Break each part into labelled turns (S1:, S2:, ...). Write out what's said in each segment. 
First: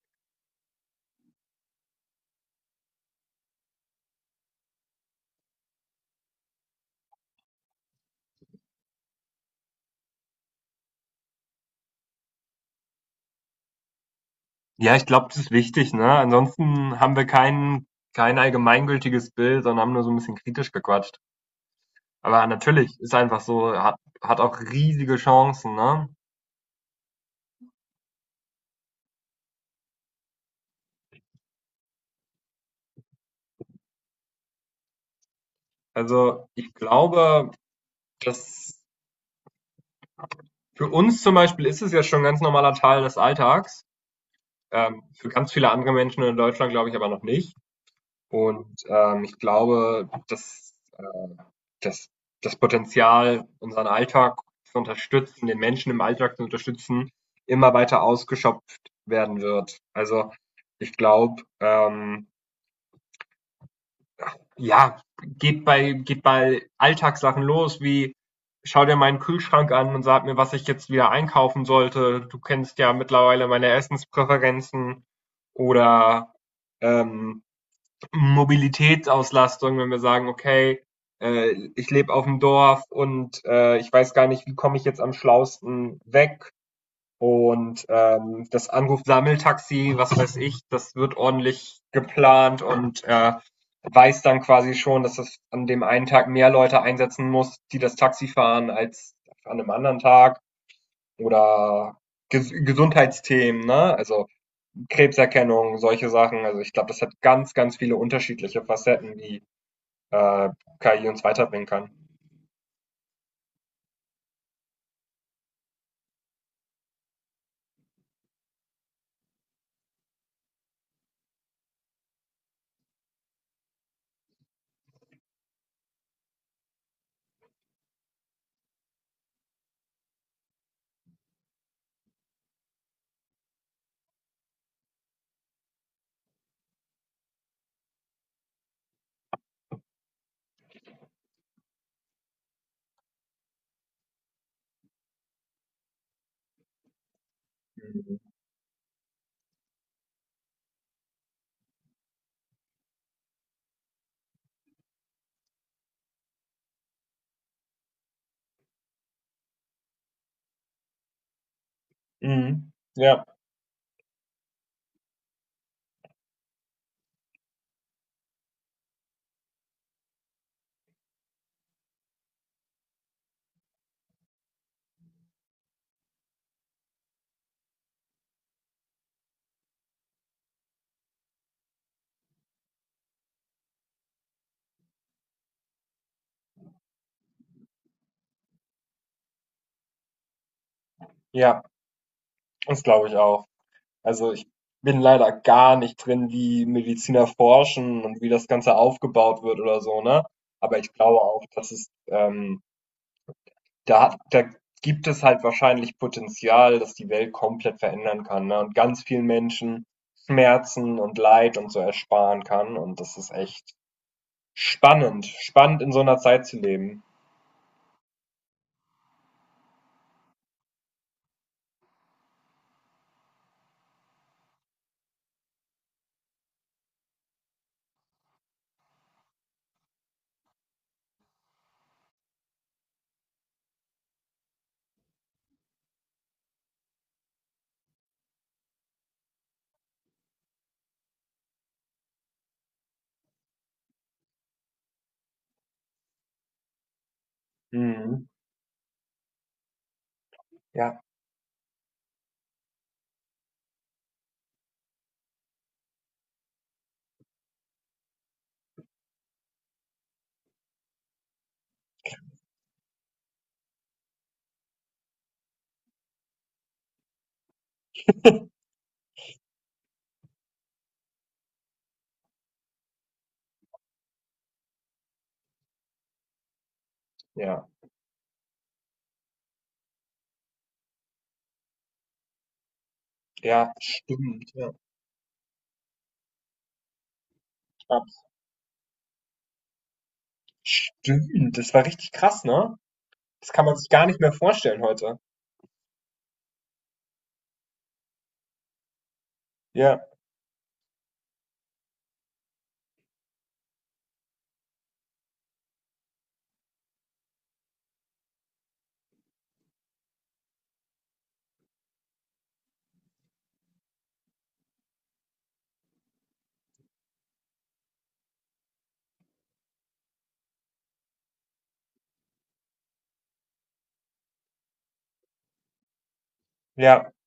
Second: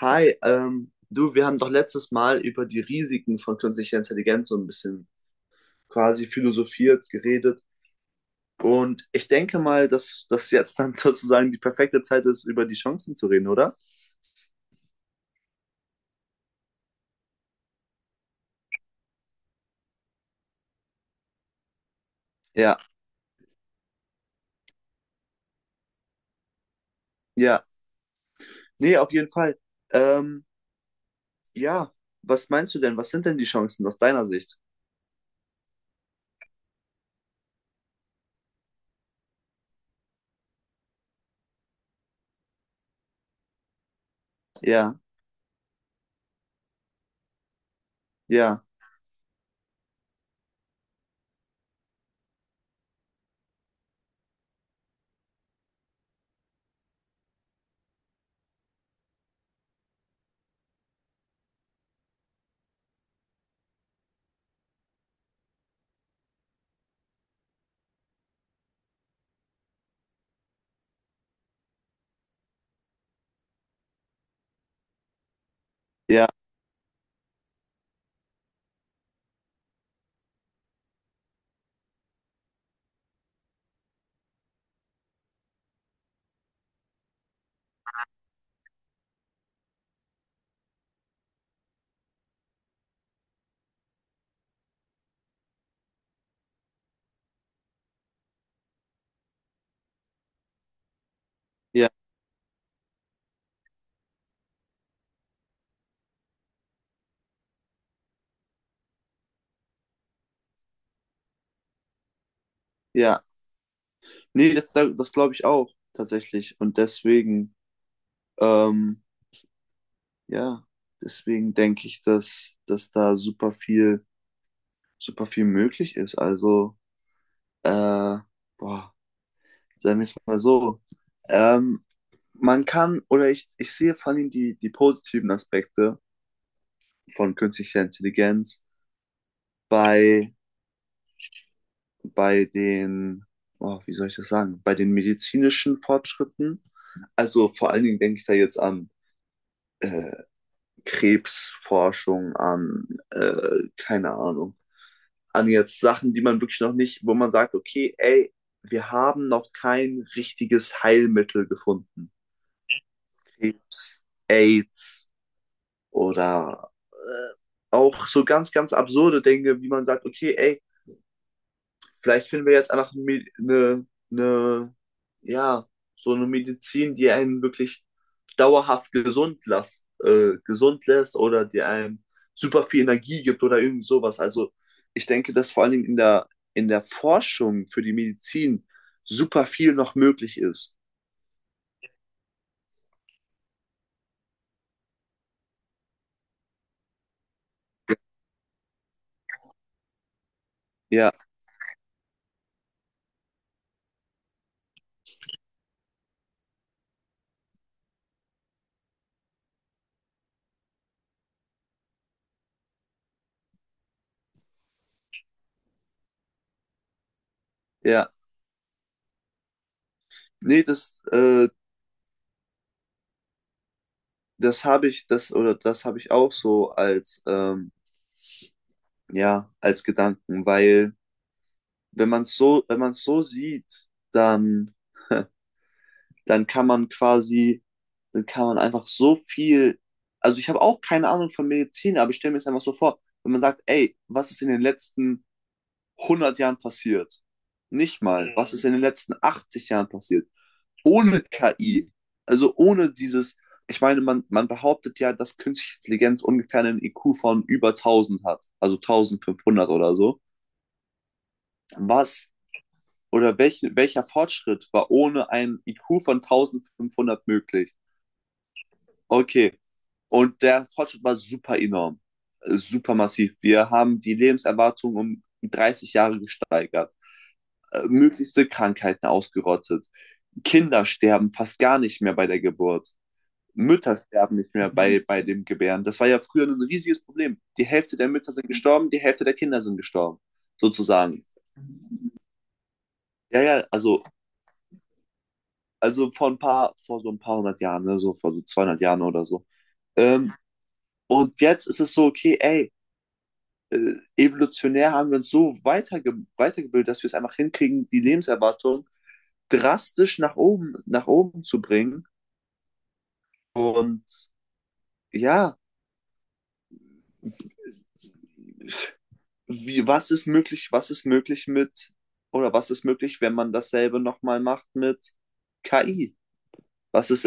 S1: Hi, du, wir haben doch letztes Mal über die Risiken von künstlicher Intelligenz so ein bisschen quasi philosophiert, geredet. Und ich denke mal, dass das jetzt dann sozusagen die perfekte Zeit ist, über die Chancen zu reden, oder?
S2: Ja, ich glaube, das ist wichtig, ne? Ansonsten haben wir kein allgemeingültiges Bild, sondern haben nur so ein bisschen kritisch gequatscht. Aber
S1: Ja,
S2: natürlich, ist einfach so, hat auch riesige Chancen, ne?
S1: ja. Nee, auf jeden Fall. Ähm, ja, was meinst du denn? Was sind denn die Chancen aus deiner Sicht?
S2: Also, ich glaube, dass für uns zum Beispiel ist es ja schon 'n ganz normaler Teil des Alltags.
S1: Ja,
S2: Für ganz viele andere Menschen in Deutschland glaube ich aber noch nicht.
S1: ja,
S2: Und, ich glaube, dass, dass das Potenzial, unseren Alltag zu unterstützen, den Menschen im Alltag zu unterstützen, immer weiter ausgeschöpft werden wird. Also, ich glaube, ja, geht bei Alltagssachen los, wie: „Schau dir meinen Kühlschrank an und sag mir, was ich jetzt wieder einkaufen sollte. Du kennst ja mittlerweile meine Essenspräferenzen.“
S1: ja,
S2: Oder, ähm Mobilitätsauslastung, wenn wir sagen, okay, ich lebe auf dem Dorf und ich weiß gar nicht, wie komme ich jetzt am schlausten weg. Und das Anruf-Sammeltaxi, was weiß ich, das wird ordentlich geplant und weiß dann quasi schon, dass das an dem einen Tag mehr Leute einsetzen muss, die das Taxi fahren, als an einem anderen Tag.
S1: ja,
S2: Oder Gesundheitsthemen, ne? Also Krebserkennung, solche Sachen. Also ich glaube, das hat ganz, ganz viele unterschiedliche Facetten, die äh, KI uns weiterbringen kann.
S1: ja. Nee, das glaube ich auch tatsächlich. Und deswegen, ähm, ja, deswegen denke ich, dass, dass da super viel möglich ist. Also, äh, boah, sagen wir es mal so. Ähm, man kann, oder ich sehe vor allem die positiven Aspekte von künstlicher Intelligenz bei, bei den, oh, wie soll ich das sagen, bei den medizinischen Fortschritten. Also vor allen Dingen
S2: Mhm.
S1: denke ich da jetzt an äh, Krebsforschung, an, keine Ahnung, an jetzt Sachen, die man wirklich noch nicht, wo man sagt, okay, ey, wir haben noch kein richtiges Heilmittel gefunden.
S2: Mhm. Ja,
S1: Krebs, AIDS oder auch so ganz, ganz absurde Dinge, wie man sagt, okay, ey, vielleicht finden wir jetzt einfach eine, ja, so eine Medizin, die einen wirklich dauerhaft gesund lässt oder die einem super viel Energie gibt oder irgend sowas. Also ich denke, dass vor allen Dingen in der Forschung für die Medizin super viel noch möglich ist.
S2: ja, das glaube ich auch. Also ich bin leider gar nicht drin, wie Mediziner forschen und wie das Ganze aufgebaut wird oder so, ne? Aber ich
S1: Ja,
S2: glaube auch, dass es, da gibt es halt wahrscheinlich Potenzial, dass die Welt komplett verändern kann, ne? Und ganz vielen Menschen Schmerzen und Leid und so ersparen kann. Und das ist echt spannend in so einer Zeit zu leben.
S1: ja. Nee, das habe ich, das, oder das habe ich auch so als, ja, als Gedanken, weil wenn man es so sieht, dann dann kann man quasi, dann kann man einfach so viel, also ich habe auch keine Ahnung von Medizin, aber ich stelle mir es einfach so vor, wenn man sagt, ey, was ist in den letzten 100 Jahren passiert? Nicht
S2: Mhm.
S1: mal, was ist in den letzten 80 Jahren passiert?
S2: Ja,
S1: Ohne KI, also ohne dieses, ich meine, man behauptet ja, dass künstliche Intelligenz ungefähr einen IQ von über 1000 hat, also 1500 oder so. Was oder welcher Fortschritt war ohne einen IQ von 1500 möglich? Okay. Und der Fortschritt war super enorm, super massiv. Wir haben die Lebenserwartung um 30 Jahre gesteigert,
S2: ja,
S1: möglichste Krankheiten ausgerottet. Kinder sterben fast gar nicht mehr bei der Geburt.
S2: ja,
S1: Mütter sterben
S2: stimmt,
S1: nicht mehr
S2: ja,
S1: bei dem Gebären. Das war ja früher ein riesiges Problem. Die Hälfte
S2: ab
S1: der Mütter sind gestorben, die Hälfte der Kinder sind gestorben, sozusagen.
S2: stimmt, das war richtig krass, ne?
S1: Ja,
S2: Das kann
S1: ja,
S2: man sich
S1: also,
S2: gar nicht mehr vorstellen heute.
S1: also vor ein paar, vor so ein paar hundert Jahren, ne, so vor so 200 Jahren oder so.
S2: Ja,
S1: Ähm, und jetzt ist es so, okay, ey, evolutionär haben wir uns so weitergebildet, dass wir es einfach hinkriegen, die Lebenserwartung drastisch nach oben zu bringen. Und ja, was ist möglich mit, oder was ist möglich, wenn man dasselbe nochmal macht mit KI? Was
S2: ja,
S1: ist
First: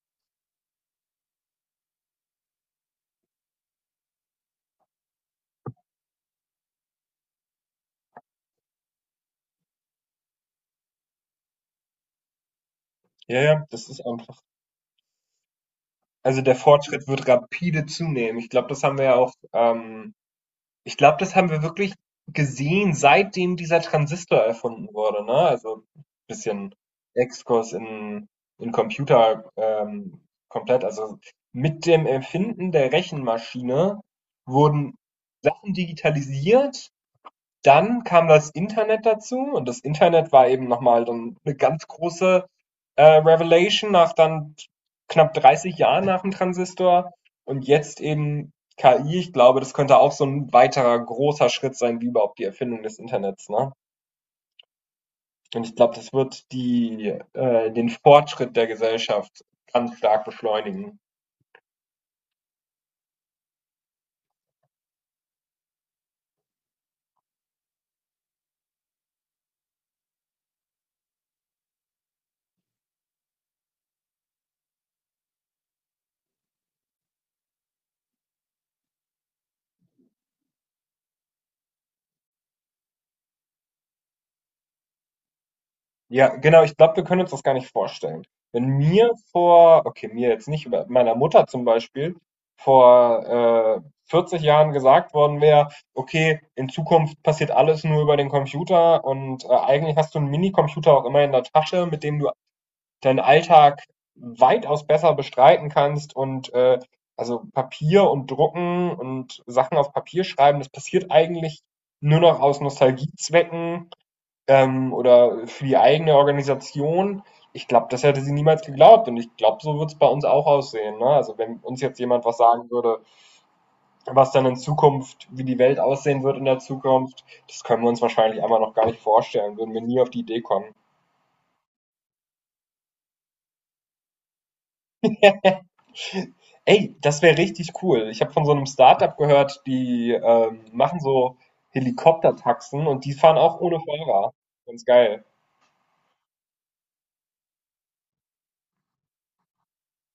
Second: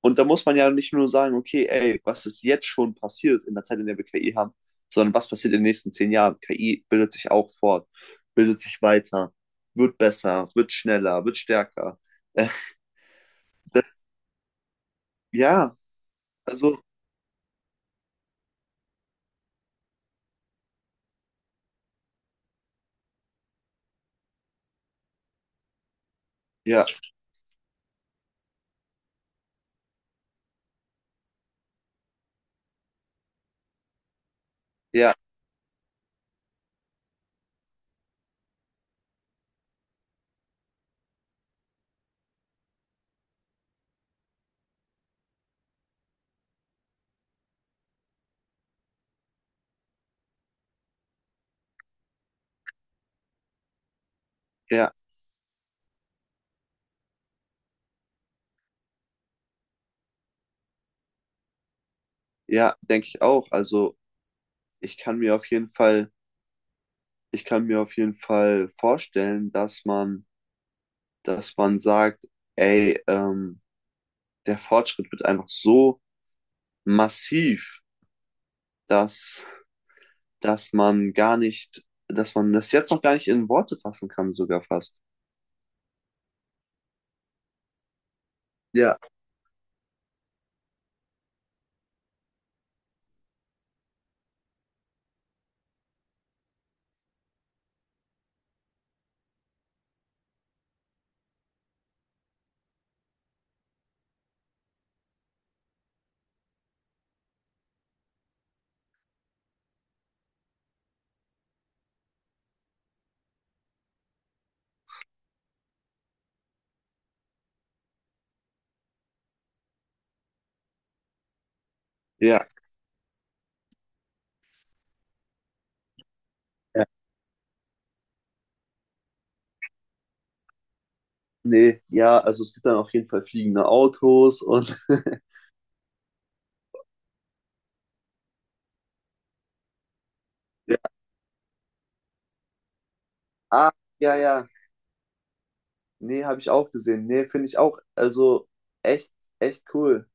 S1: Und da muss man ja nicht nur sagen, okay, ey, was ist jetzt schon passiert in der Zeit, in der wir KI haben, sondern was passiert in den nächsten 10 Jahren? KI bildet sich auch fort, bildet sich weiter, wird besser, wird schneller, wird stärker. Äh,
S2: ja, ja, das ist
S1: das,
S2: einfach
S1: ja,
S2: also, der
S1: also,
S2: Fortschritt wird rapide zunehmen. Ich glaube, das haben wir ja auch, Ich glaube, das haben wir wirklich gesehen, seitdem dieser Transistor erfunden wurde, ne? Also bisschen
S1: ja,
S2: Exkurs in Computer komplett. Also mit dem Erfinden der Rechenmaschine wurden
S1: ja,
S2: Sachen digitalisiert. Dann kam das Internet dazu und das Internet war eben nochmal dann eine ganz große Revelation nach dann knapp 30 Jahren nach dem Transistor und jetzt eben KI. Ich glaube, das könnte auch so ein weiterer großer Schritt sein, wie überhaupt die Erfindung des Internets, ne?
S1: ja,
S2: Und ich glaube, das wird den Fortschritt der Gesellschaft ganz stark beschleunigen.
S1: ja, denke ich auch. Also, ich kann mir auf jeden Fall, ich kann mir auf jeden Fall vorstellen, dass man sagt, ey, der Fortschritt wird einfach so massiv, dass dass man gar nicht, dass man das jetzt noch gar nicht in Worte fassen kann, sogar fast.
S2: Ja, genau, ich glaube, wir können uns das gar nicht vorstellen. Wenn
S1: Ja,
S2: mir vor, okay, mir jetzt nicht, aber meiner Mutter zum Beispiel, vor 40 Jahren gesagt worden wäre, okay, in Zukunft passiert alles nur über den Computer und eigentlich hast du einen Minicomputer auch immer in der Tasche, mit dem du deinen Alltag weitaus besser bestreiten kannst und also Papier und Drucken und Sachen auf Papier schreiben, das passiert eigentlich nur noch aus Nostalgiezwecken oder für die eigene Organisation. Ich glaube, das hätte sie niemals geglaubt und ich glaube, so wird es bei uns auch aussehen. Ne? Also wenn uns jetzt jemand was
S1: ja,
S2: sagen würde, was dann in Zukunft, wie die Welt aussehen wird in der
S1: ja,
S2: Zukunft, das können wir uns wahrscheinlich einmal noch gar nicht vorstellen, würden wir nie auf die Idee kommen.
S1: nee, ja, also es gibt dann auf jeden Fall fliegende Autos und
S2: Ey, das wäre richtig cool. Ich habe von so einem Startup gehört, die
S1: ja,
S2: machen so Helikoptertaxen und die fahren auch
S1: ah,
S2: ohne
S1: ja,
S2: Fahrer.
S1: ja,
S2: Ganz geil.
S1: nee, habe ich auch gesehen. Nee, finde ich auch, also echt, echt cool.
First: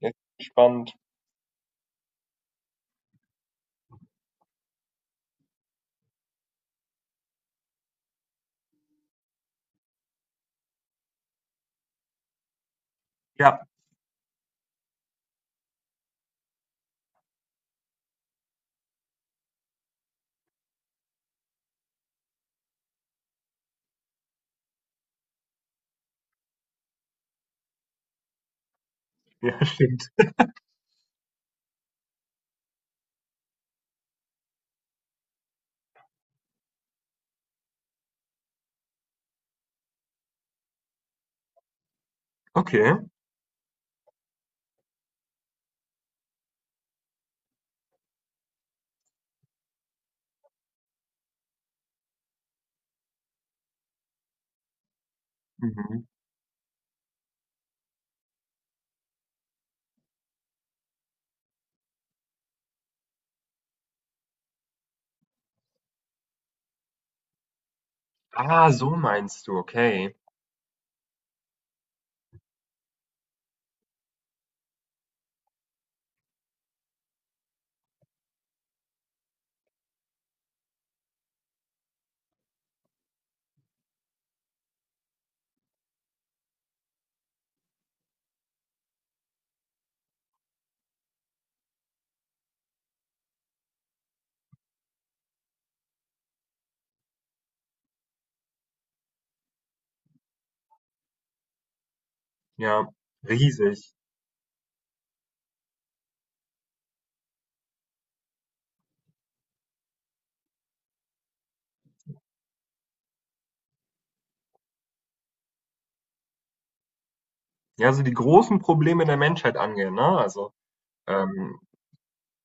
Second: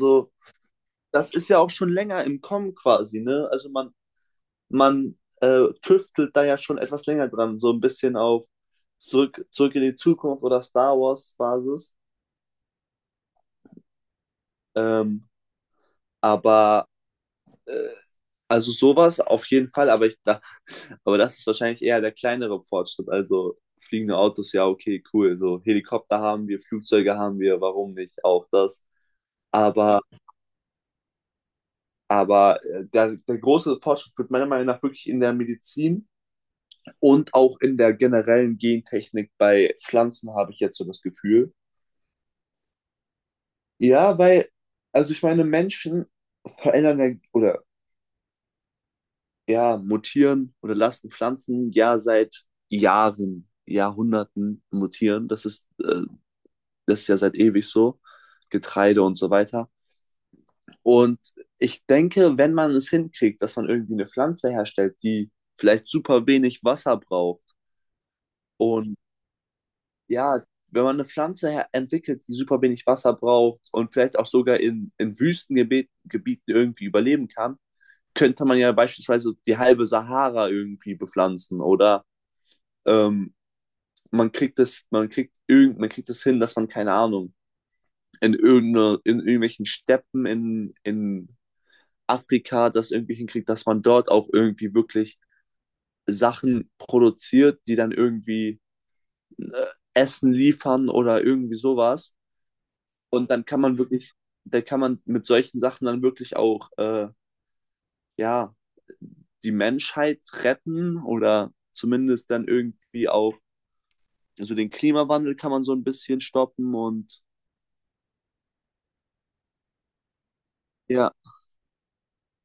S2: Ja, spannend.
S1: das ist ja auch schon länger im Kommen quasi, ne? Also man tüftelt da ja schon etwas länger dran, so ein bisschen auf zurück in die Zukunft oder Star Wars Basis.
S2: Ja,
S1: Ähm, aber Also sowas auf jeden Fall, aber das ist wahrscheinlich eher der kleinere Fortschritt. Also fliegende Autos, ja, okay, cool. So Helikopter haben wir, Flugzeuge haben wir, warum nicht auch das?
S2: ja,
S1: Aber,
S2: stimmt.
S1: aber der große Fortschritt wird meiner Meinung nach wirklich in der Medizin und auch in der generellen Gentechnik bei Pflanzen, habe ich jetzt so das Gefühl.
S2: Okay.
S1: Ja, weil, also ich meine, Menschen verändern ja oder ja, mutieren oder lassen Pflanzen ja seit Jahren, Jahrhunderten mutieren. Das ist, äh,
S2: Mhm.
S1: das ist ja seit ewig so. Getreide und so weiter. Und ich denke, wenn man es hinkriegt, dass man irgendwie eine Pflanze herstellt, die vielleicht super wenig Wasser braucht
S2: Ah, so
S1: und
S2: meinst du, okay.
S1: ja, wenn man eine Pflanze entwickelt, die super wenig Wasser braucht und vielleicht auch sogar in Wüstengebieten Gebieten irgendwie überleben kann, könnte man ja beispielsweise die halbe Sahara irgendwie bepflanzen oder ähm, man kriegt das hin, dass man, keine Ahnung, in irgendwelchen Steppen in Afrika das irgendwie hinkriegt, dass man dort auch irgendwie wirklich Sachen produziert, die dann irgendwie äh, Essen liefern oder irgendwie sowas.
S2: Ja,
S1: Und dann kann man
S2: riesig.
S1: wirklich, da kann man mit solchen Sachen dann wirklich auch, ja, die Menschheit retten oder zumindest dann irgendwie auch, also den Klimawandel kann man so ein bisschen stoppen und
S2: Ja, also die großen Probleme der Menschheit angehen, ne? Also
S1: ja,
S2: ähm,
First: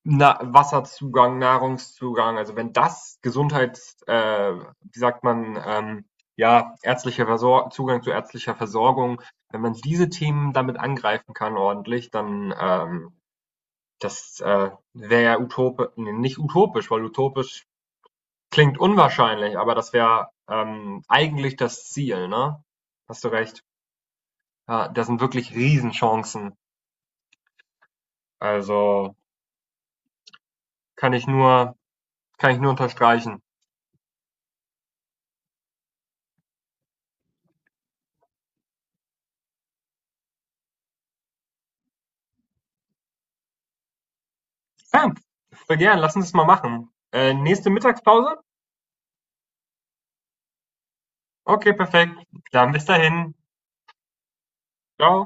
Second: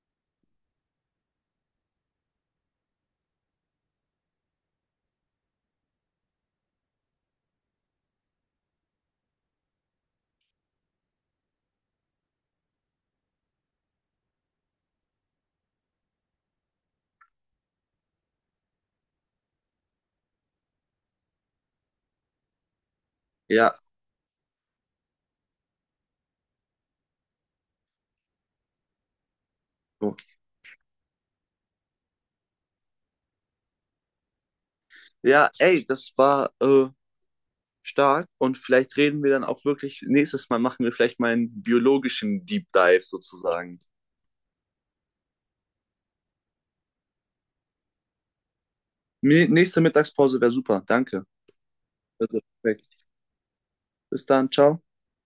S2: Wasserzugang, Nahrungszugang, also wenn das wie sagt man, ja, ärztlicher Versor Zugang zu ärztlicher Versorgung, wenn man diese Themen damit angreifen kann ordentlich, dann das wäre ja utopi ne, nicht utopisch, weil utopisch klingt unwahrscheinlich, aber das wäre eigentlich das Ziel, ne? Hast du recht.
S1: ja,
S2: Ja, das sind wirklich Riesenchancen. Also
S1: so.
S2: kann ich nur, kann ich nur unterstreichen.
S1: Ja, ey, das war stark und vielleicht reden wir dann auch wirklich, nächstes Mal machen wir vielleicht mal einen biologischen Deep Dive sozusagen.
S2: Ja, voll gern, lass uns das mal machen. Nächste Mittagspause?
S1: Nächste Mittagspause wäre super, danke.
S2: Okay, perfekt.
S1: Also,
S2: Dann bis
S1: perfekt.
S2: dahin.
S1: Bis dann, ciao.
S2: Ciao.